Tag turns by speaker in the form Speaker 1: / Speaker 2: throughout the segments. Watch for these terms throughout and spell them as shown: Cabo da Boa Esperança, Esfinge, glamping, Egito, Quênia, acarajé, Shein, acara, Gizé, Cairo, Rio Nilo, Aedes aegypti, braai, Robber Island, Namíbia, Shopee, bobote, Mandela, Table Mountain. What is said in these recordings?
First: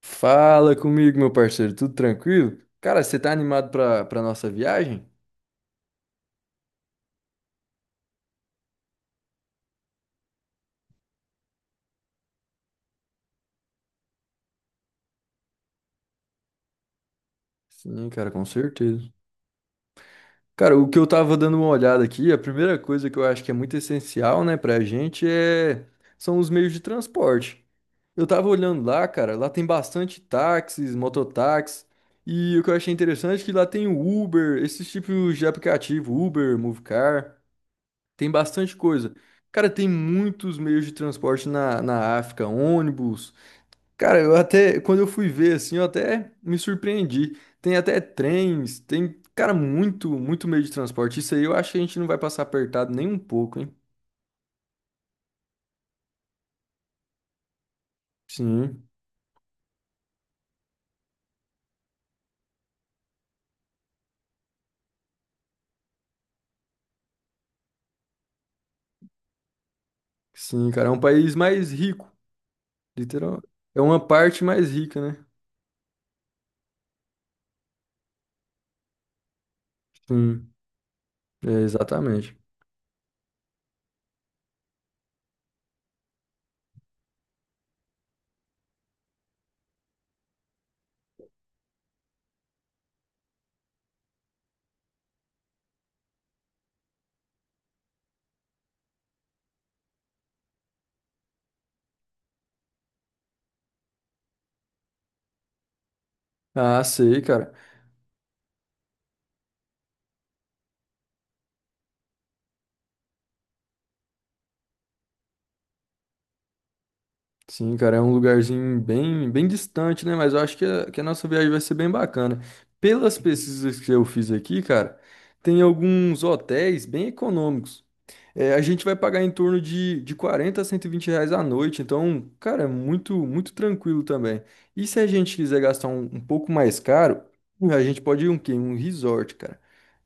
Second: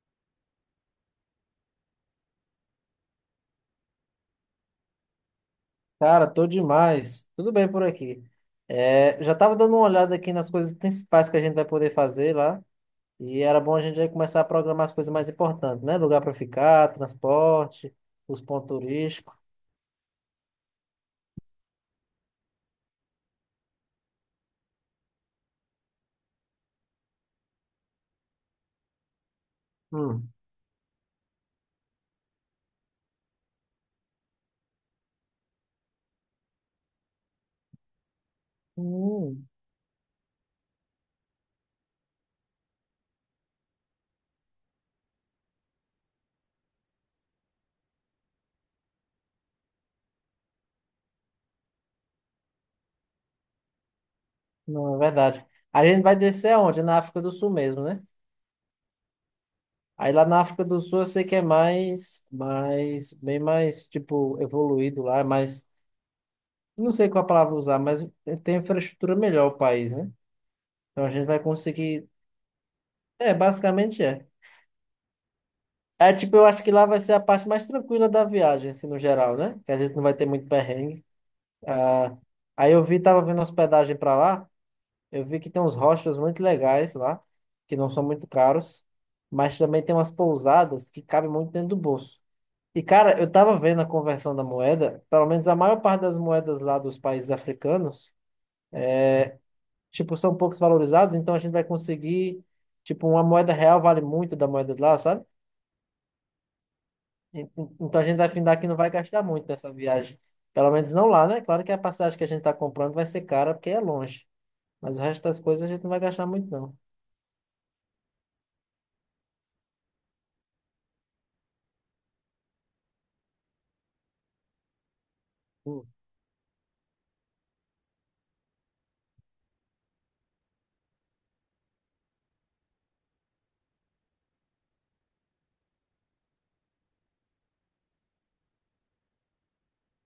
Speaker 1: Fala comigo, meu parceiro, tudo tranquilo? Cara, você tá animado pra nossa viagem?
Speaker 2: Cara, tô demais. Tudo bem por aqui. É, já tava dando uma olhada aqui nas coisas principais que a gente vai poder fazer lá. E era bom a gente já começar a programar as coisas mais importantes, né? Lugar para ficar, transporte,
Speaker 1: Sim, cara,
Speaker 2: os
Speaker 1: com
Speaker 2: pontos
Speaker 1: certeza.
Speaker 2: turísticos.
Speaker 1: Cara, o que eu tava dando uma olhada aqui, a primeira coisa que eu acho que é muito essencial, né, pra gente são os meios de transporte. Eu tava olhando lá, cara, lá tem bastante
Speaker 2: Hum.
Speaker 1: táxis, mototáxis, e o que eu achei interessante é que lá tem o Uber, esses tipos de aplicativo, Uber, Movecar, tem bastante coisa.
Speaker 2: Hum,
Speaker 1: Cara, tem muitos meios de transporte na África, ônibus. Cara, eu até, quando eu fui ver, assim, eu até me surpreendi. Tem até trens, tem, cara, muito, muito meio de transporte. Isso aí eu acho que a gente não vai passar apertado nem um pouco, hein?
Speaker 2: não, é verdade. A gente vai descer aonde? Na África do Sul mesmo, né?
Speaker 1: Sim,
Speaker 2: Aí lá na África do Sul eu sei que é mais, bem mais, tipo, evoluído lá, mas não sei qual a palavra usar, mas tem infraestrutura melhor o país, né?
Speaker 1: sim, cara, é um
Speaker 2: Então a gente
Speaker 1: país
Speaker 2: vai
Speaker 1: mais
Speaker 2: conseguir.
Speaker 1: rico,
Speaker 2: É,
Speaker 1: literal. É
Speaker 2: basicamente
Speaker 1: uma
Speaker 2: é.
Speaker 1: parte mais rica, né?
Speaker 2: É tipo, eu acho que lá vai ser a parte mais tranquila da viagem, assim, no geral, né? Que a gente não vai ter
Speaker 1: Sim,
Speaker 2: muito perrengue.
Speaker 1: é,
Speaker 2: Ah,
Speaker 1: exatamente.
Speaker 2: aí eu vi, tava vendo hospedagem pra lá, eu vi que tem uns hostels muito legais lá, que não são muito caros, mas também tem umas pousadas que cabem muito dentro do bolso. E, cara, eu tava vendo a conversão da moeda, pelo menos a maior parte das moedas lá dos países africanos, tipo, são poucos valorizados, então a gente vai conseguir, tipo, uma moeda real vale muito da moeda de lá, sabe?
Speaker 1: Ah, sei, cara.
Speaker 2: Então a gente vai findar que não vai gastar muito nessa viagem. Pelo menos não lá, né? Claro que a passagem que a gente está comprando vai ser cara porque é longe. Mas o resto das coisas a gente não vai gastar muito, não.
Speaker 1: Sim, cara, é um lugarzinho bem, bem distante, né? Mas eu acho que a nossa viagem vai ser bem bacana. Pelas pesquisas que eu fiz aqui, cara, tem
Speaker 2: Hum.
Speaker 1: alguns hotéis bem econômicos. É, a gente vai pagar em torno de 40 a 120 reais à noite, então, cara, é muito, muito tranquilo também. E se a gente quiser gastar um pouco mais caro, a gente pode ir um quê? Um resort, cara.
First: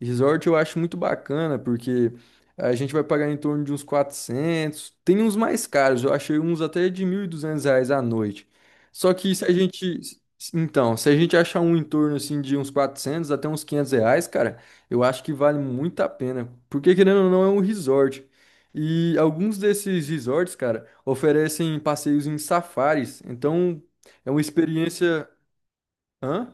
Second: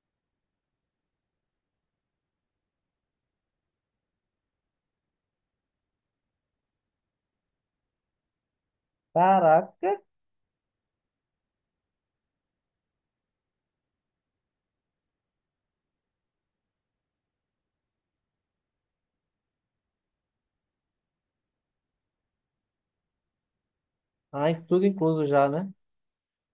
Speaker 1: Resort eu acho muito bacana, porque a gente vai pagar em torno de uns 400 tem uns mais caros, eu achei uns até de 1.200 reais à noite. Só que se a gente,
Speaker 2: Caraca!
Speaker 1: então, se a gente achar um em torno, assim, de uns 400 até uns 500 reais, cara... Eu acho que vale muito a pena, porque querendo ou não é um resort. E alguns desses resorts, cara, oferecem passeios em safaris. Então, é uma
Speaker 2: Ah, e tudo incluso
Speaker 1: experiência,
Speaker 2: já, né?
Speaker 1: hã?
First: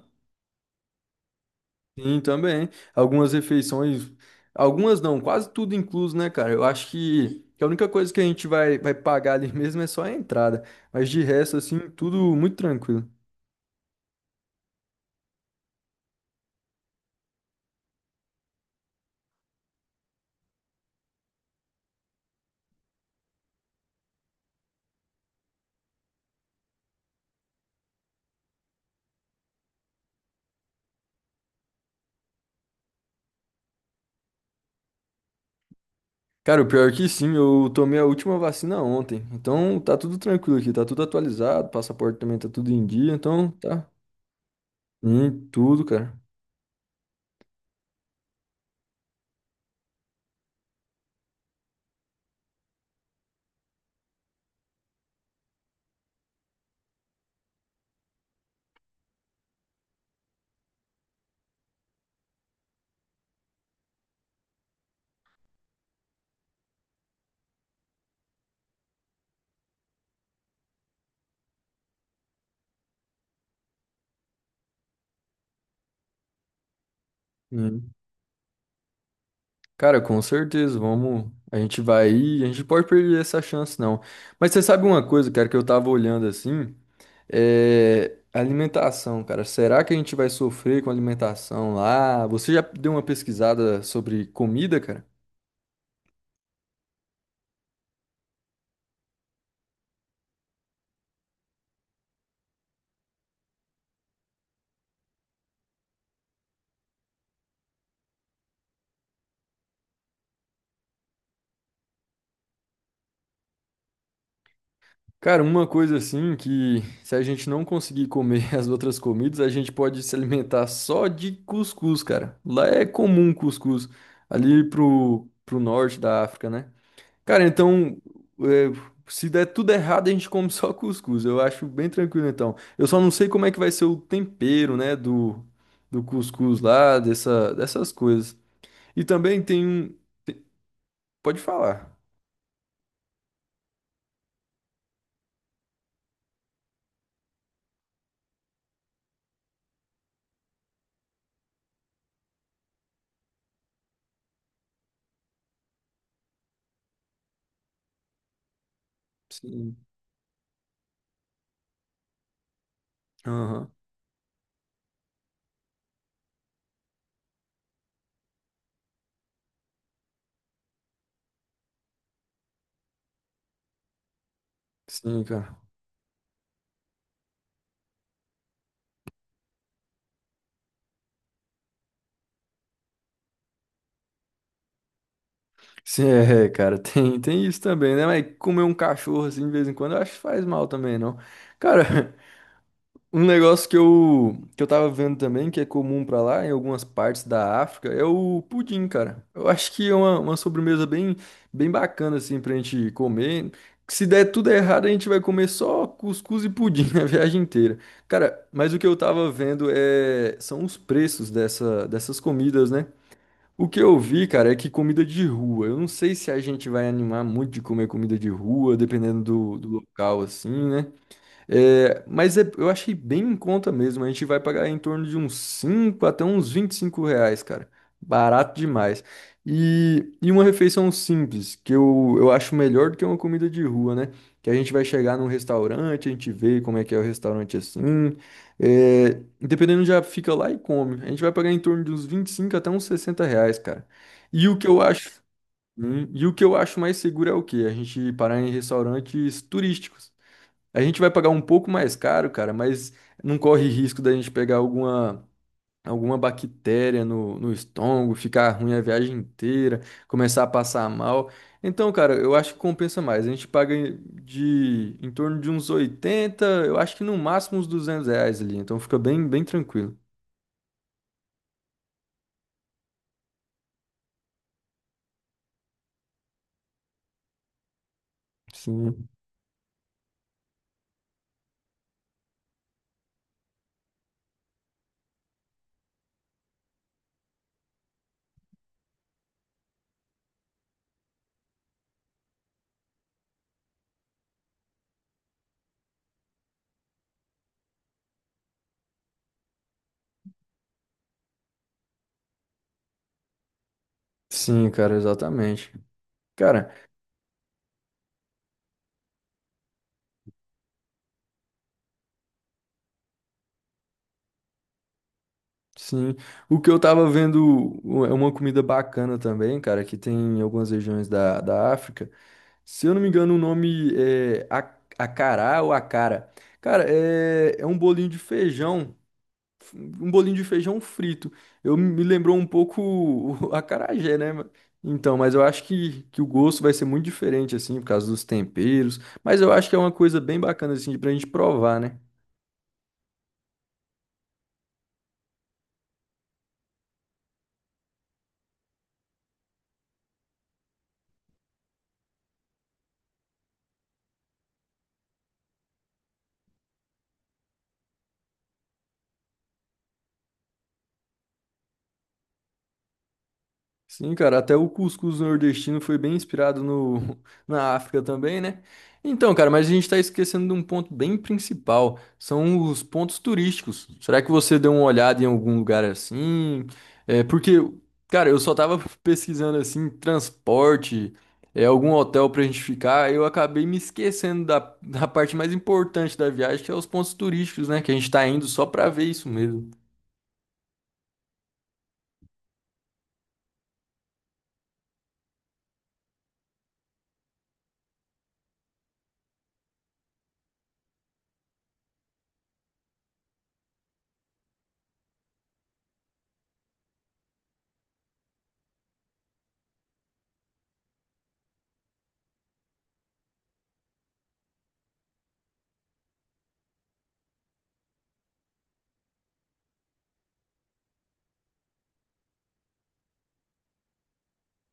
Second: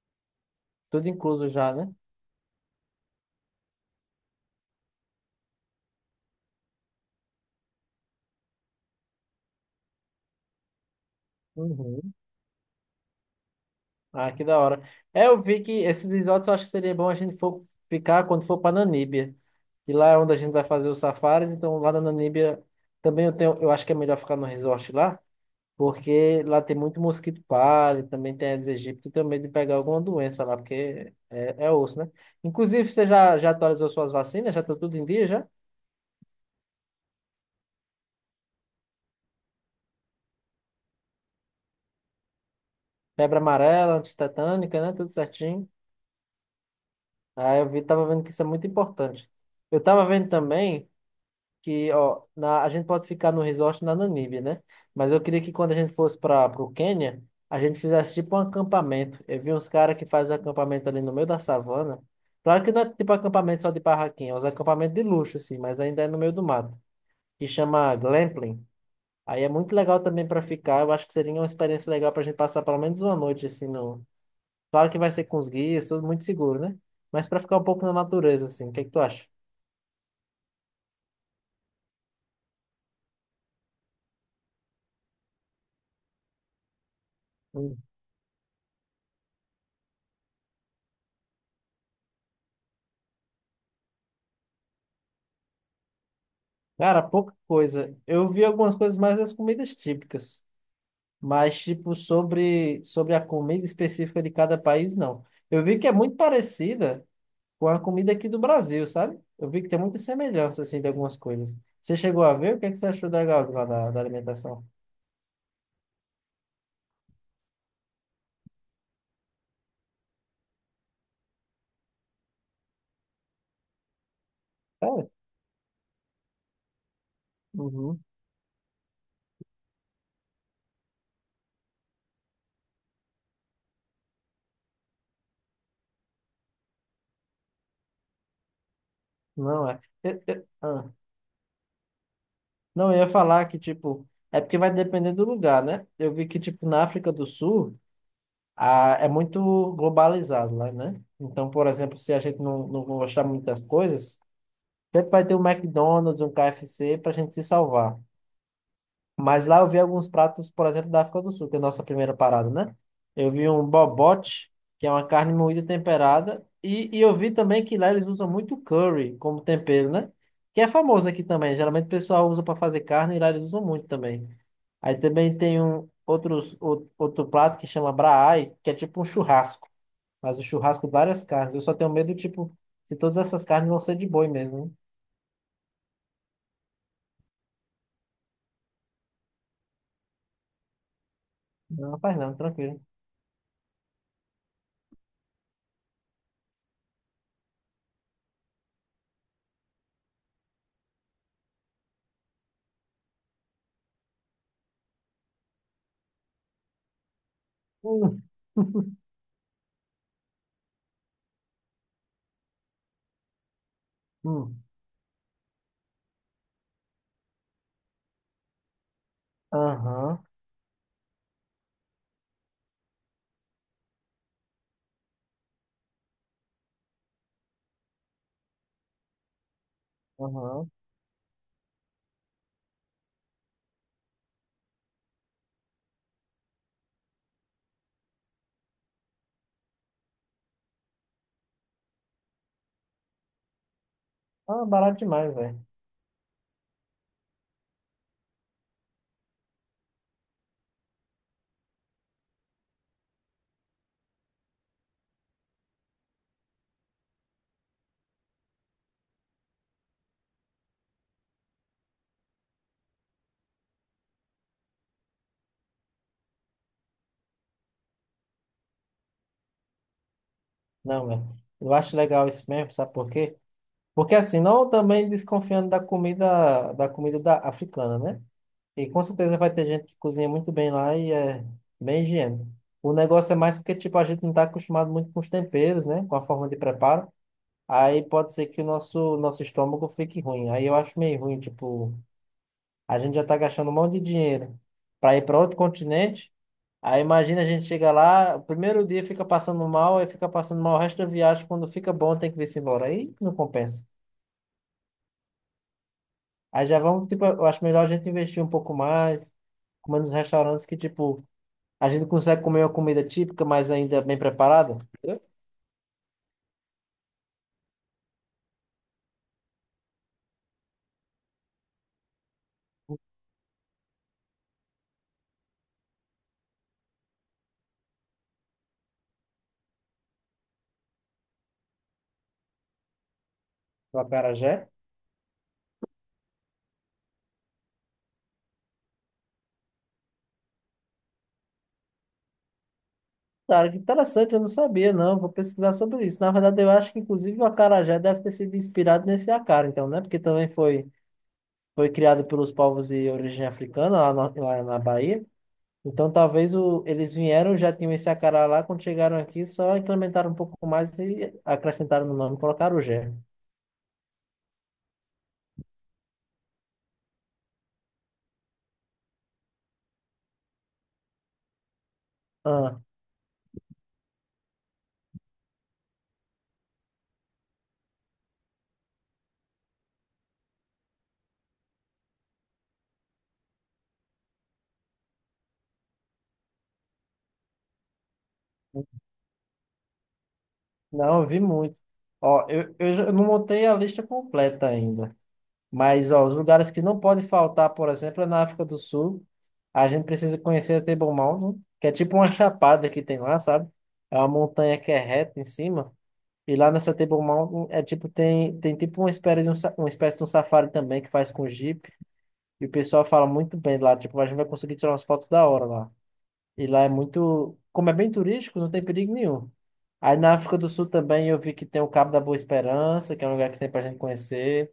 Speaker 2: Tudo incluso já, né?
Speaker 1: Sim, também. Algumas refeições, algumas não, quase tudo incluso, né, cara? Eu acho que a única coisa que a gente vai pagar ali mesmo é só a entrada, mas de resto assim,
Speaker 2: Uhum.
Speaker 1: tudo muito tranquilo.
Speaker 2: Ah, que da hora. É, eu vi que esses resorts eu acho que seria bom a gente for ficar quando for para Namíbia. E lá é onde a gente vai fazer os safaris, então lá na Namíbia também eu tenho, eu acho que é melhor ficar no resort lá. Porque lá tem muito mosquito palha, também tem Aedes aegypti, tenho medo de pegar alguma doença lá, porque é, é osso, né? Inclusive, você já atualizou suas vacinas? Já tá tudo em dia, já?
Speaker 1: Cara, o pior é que sim, eu tomei a última vacina ontem. Então tá tudo tranquilo aqui, tá tudo atualizado, passaporte também tá tudo em dia,
Speaker 2: Febre
Speaker 1: então tá
Speaker 2: amarela, antitetânica, né? Tudo
Speaker 1: em
Speaker 2: certinho.
Speaker 1: tudo, cara.
Speaker 2: Ah, eu vi, tava vendo que isso é muito importante. Eu tava vendo também que, ó, na, a gente pode ficar no resort na Namíbia, né? Mas eu queria que quando a gente fosse para o Quênia, a gente fizesse tipo um acampamento. Eu vi uns caras que fazem acampamento ali no meio da savana. Claro que não é tipo acampamento só de barraquinha, é uns acampamentos de luxo, assim, mas ainda é no meio do mato, que chama glamping. Aí é muito legal também para ficar. Eu acho que seria uma experiência legal para a gente passar pelo menos uma noite, assim, no... Claro que vai ser com os guias, tudo muito seguro, né? Mas para ficar um pouco
Speaker 1: Hum.
Speaker 2: na natureza, assim, o que é que tu acha?
Speaker 1: Cara, com certeza, vamos. A gente vai ir, a gente pode perder essa chance, não. Mas você sabe uma coisa, cara, que eu tava olhando assim, é alimentação, cara. Será que a gente vai sofrer com alimentação lá? Você já deu uma pesquisada sobre comida, cara?
Speaker 2: Cara, pouca coisa. Eu vi algumas coisas mais das comidas típicas, mas tipo sobre a comida específica de cada país, não. Eu vi que é muito parecida com a comida aqui do Brasil, sabe? Eu vi que tem muita semelhança assim de algumas coisas. Você chegou a ver? O que é que você achou da lá da, da alimentação?
Speaker 1: Cara, uma coisa assim que se a gente não conseguir comer as outras comidas, a gente pode se alimentar só de cuscuz, cara. Lá é comum cuscuz, ali
Speaker 2: Sério?
Speaker 1: pro norte da África, né? Cara, então,
Speaker 2: Uhum.
Speaker 1: é, se der tudo errado, a gente come só cuscuz. Eu acho bem tranquilo, então. Eu só não sei como é que vai ser o tempero, né, do cuscuz lá, dessas coisas. E também tem
Speaker 2: Não é.
Speaker 1: um...
Speaker 2: Ah.
Speaker 1: Pode falar.
Speaker 2: Não, eu ia falar que tipo é porque vai depender do lugar, né? Eu vi que tipo na África do Sul é muito globalizado lá, né? Então, por exemplo, se a gente não gostar muito das coisas, sempre vai ter um McDonald's, um KFC para a gente se salvar. Mas lá eu
Speaker 1: Sim.
Speaker 2: vi alguns pratos, por exemplo, da África do Sul, que é a nossa primeira parada, né? Eu vi um
Speaker 1: Aham.
Speaker 2: bobote, que é uma carne moída temperada, e eu vi também que lá eles usam muito curry como tempero, né? Que é famoso aqui também. Geralmente o pessoal usa para fazer carne e lá eles usam muito também. Aí
Speaker 1: Sim,
Speaker 2: também
Speaker 1: cara.
Speaker 2: tem um outros, outro prato que chama braai, que é tipo um churrasco. Mas o churrasco, várias carnes. Eu só tenho medo, tipo, se todas essas carnes vão ser de boi mesmo, hein?
Speaker 1: Sim, é, cara, tem isso também, né? Mas comer um cachorro assim de vez em quando eu acho que faz mal também, não.
Speaker 2: Não,
Speaker 1: Cara,
Speaker 2: rapaz, não, tranquilo.
Speaker 1: um negócio que eu tava vendo também, que é comum pra lá, em algumas partes da África, é o pudim, cara. Eu acho que é uma sobremesa bem, bem bacana, assim, pra gente comer. Se der tudo errado, a gente vai comer só cuscuz e pudim a viagem inteira.
Speaker 2: Hum,
Speaker 1: Cara, mas o que eu tava vendo são os preços dessas comidas, né? O que eu vi, cara, é
Speaker 2: hum.
Speaker 1: que comida de rua. Eu não sei se a gente vai animar muito de comer comida de rua, dependendo do local,
Speaker 2: Aham,
Speaker 1: assim, né? É, mas eu achei bem em conta mesmo. A gente vai pagar em torno de uns 5 até uns 25 reais, cara. Barato demais. E uma
Speaker 2: aham.
Speaker 1: refeição simples, que eu acho melhor do que uma comida de rua, né? Que a gente vai chegar num restaurante, a gente vê como é que é o restaurante assim. É, dependendo, já fica lá e come. A gente vai pagar em torno de uns 25 até uns 60 reais, cara. E o
Speaker 2: Ah,
Speaker 1: que eu
Speaker 2: barato
Speaker 1: acho,
Speaker 2: demais, velho.
Speaker 1: e o que eu acho mais seguro é o quê? A gente parar em restaurantes turísticos. A gente vai pagar um pouco mais caro, cara, mas não corre risco da gente pegar alguma bactéria no estômago, ficar ruim a viagem inteira, começar a passar mal. Então, cara, eu acho que compensa mais. A gente paga em- de em torno de uns 80, eu acho que no máximo uns 200 reais ali. Então fica bem, bem tranquilo.
Speaker 2: Não, velho. Eu acho legal isso mesmo, sabe por quê? Porque assim, não também desconfiando da comida, da comida da africana, né? E com
Speaker 1: Sim,
Speaker 2: certeza vai ter gente que cozinha muito bem lá e é bem higiênico. O negócio é mais porque, tipo, a gente não está acostumado muito com os temperos, né? Com a forma de preparo. Aí pode ser que o nosso estômago fique ruim. Aí eu acho meio ruim, tipo, a gente já tá gastando um monte de dinheiro para ir para outro continente. Aí imagina a gente chega lá, o primeiro dia fica passando mal, aí fica passando mal o resto da viagem. Quando fica bom, tem que vir-se embora. Aí não compensa.
Speaker 1: sim, cara, exatamente.
Speaker 2: Aí
Speaker 1: Cara,
Speaker 2: já vamos, tipo, eu acho melhor a gente investir um pouco mais, comer nos restaurantes que, tipo, a gente consegue comer uma comida típica, mas ainda bem preparada. Entendeu?
Speaker 1: sim. O que eu tava vendo é uma comida bacana também, cara, que tem em algumas regiões da África. Se eu não me engano, o nome é acará ou acara. Cara, é um bolinho de feijão, um bolinho de feijão frito. Eu me lembrou um pouco o
Speaker 2: O
Speaker 1: acarajé, né?
Speaker 2: acarajé.
Speaker 1: Então, mas eu acho que o gosto vai ser muito diferente, assim, por causa dos temperos. Mas eu acho que é uma coisa bem bacana, assim, pra gente provar, né?
Speaker 2: Cara, que interessante, eu não sabia, não. Vou pesquisar sobre isso. Na verdade, eu acho que, inclusive, o acarajé deve ter sido inspirado nesse acara, então, né? Porque também foi, foi criado pelos povos de origem africana, lá na Bahia. Então, talvez o, eles vieram, já tinham esse acará lá, quando chegaram aqui, só incrementaram um pouco mais e acrescentaram no nome, colocaram o gé.
Speaker 1: Sim, cara, até o cuscuz nordestino foi bem inspirado no, na África também, né? Então, cara, mas a gente tá esquecendo de um ponto bem principal, são
Speaker 2: Ah,
Speaker 1: os pontos turísticos. Será que você deu uma olhada em algum lugar assim? É, porque, cara, eu só tava pesquisando assim, transporte, é, algum hotel pra gente ficar, eu acabei me esquecendo da, da parte mais importante da viagem, que é os pontos turísticos, né? Que a gente tá indo só pra ver isso mesmo.
Speaker 2: não, eu vi muito. Ó, eu não montei a lista completa ainda. Mas, ó, os lugares que não pode faltar, por exemplo, é na África do Sul. A gente precisa conhecer a Table Mountain, que é tipo uma chapada que tem lá, sabe? É uma montanha que é reta em cima. E lá nessa Table Mountain é tipo, tem, tem tipo uma espécie de um, uma espécie de um safari também que faz com Jeep. E o pessoal fala muito bem lá, tipo, a gente vai conseguir tirar umas fotos da hora lá. E lá é muito, como é bem turístico, não tem perigo nenhum. Aí na África do Sul também eu vi que tem o Cabo da Boa Esperança, que é um lugar que tem pra gente conhecer.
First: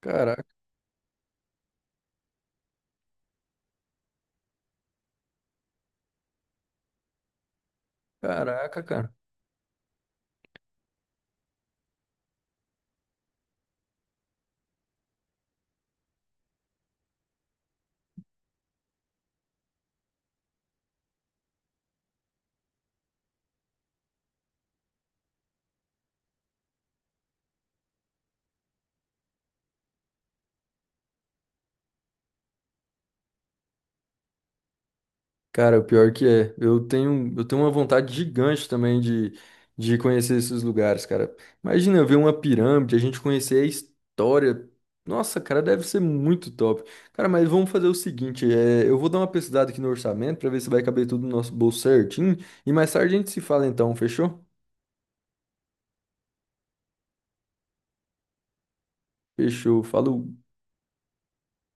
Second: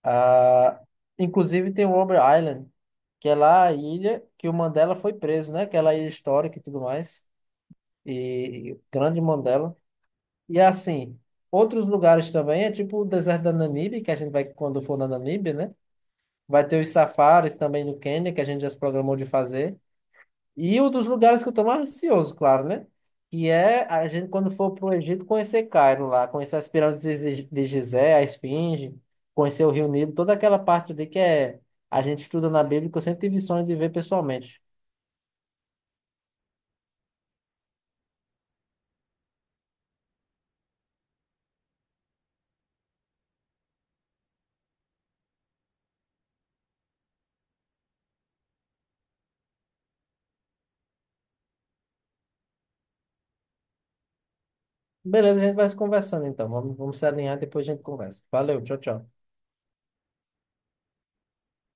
Speaker 1: Caraca,
Speaker 2: Ah, inclusive tem o Robber Island, que é lá a ilha que o Mandela foi preso, né? Aquela ilha histórica e tudo mais. E, e o
Speaker 1: caraca, cara.
Speaker 2: grande Mandela. E assim, outros lugares também, é tipo o deserto da Namíbia, que a gente vai quando for na Namíbia, né? Vai ter os safaris também no Quênia, que a gente já se programou de fazer. E um dos lugares que eu tô mais ansioso, claro, né? Que é a gente, quando for pro Egito, conhecer Cairo lá, conhecer as pirâmides de de Gizé, a Esfinge, conhecer o Rio Nilo, toda aquela parte ali que é, a gente estuda na Bíblia, que eu sempre tive sonho de ver pessoalmente.
Speaker 1: Cara, o pior que é, eu tenho uma vontade gigante também de conhecer esses lugares, cara. Imagina eu ver uma pirâmide, a gente conhecer a história. Nossa, cara, deve ser muito top. Cara, mas vamos fazer o seguinte, é, eu vou dar uma pesquisada aqui no orçamento pra ver se vai caber tudo no nosso bolso certinho e mais tarde a gente se fala então, fechou?
Speaker 2: Beleza, a gente vai se conversando então. Vamos, vamos se alinhar, depois a gente conversa. Valeu, tchau, tchau.
Speaker 1: Fechou, falou.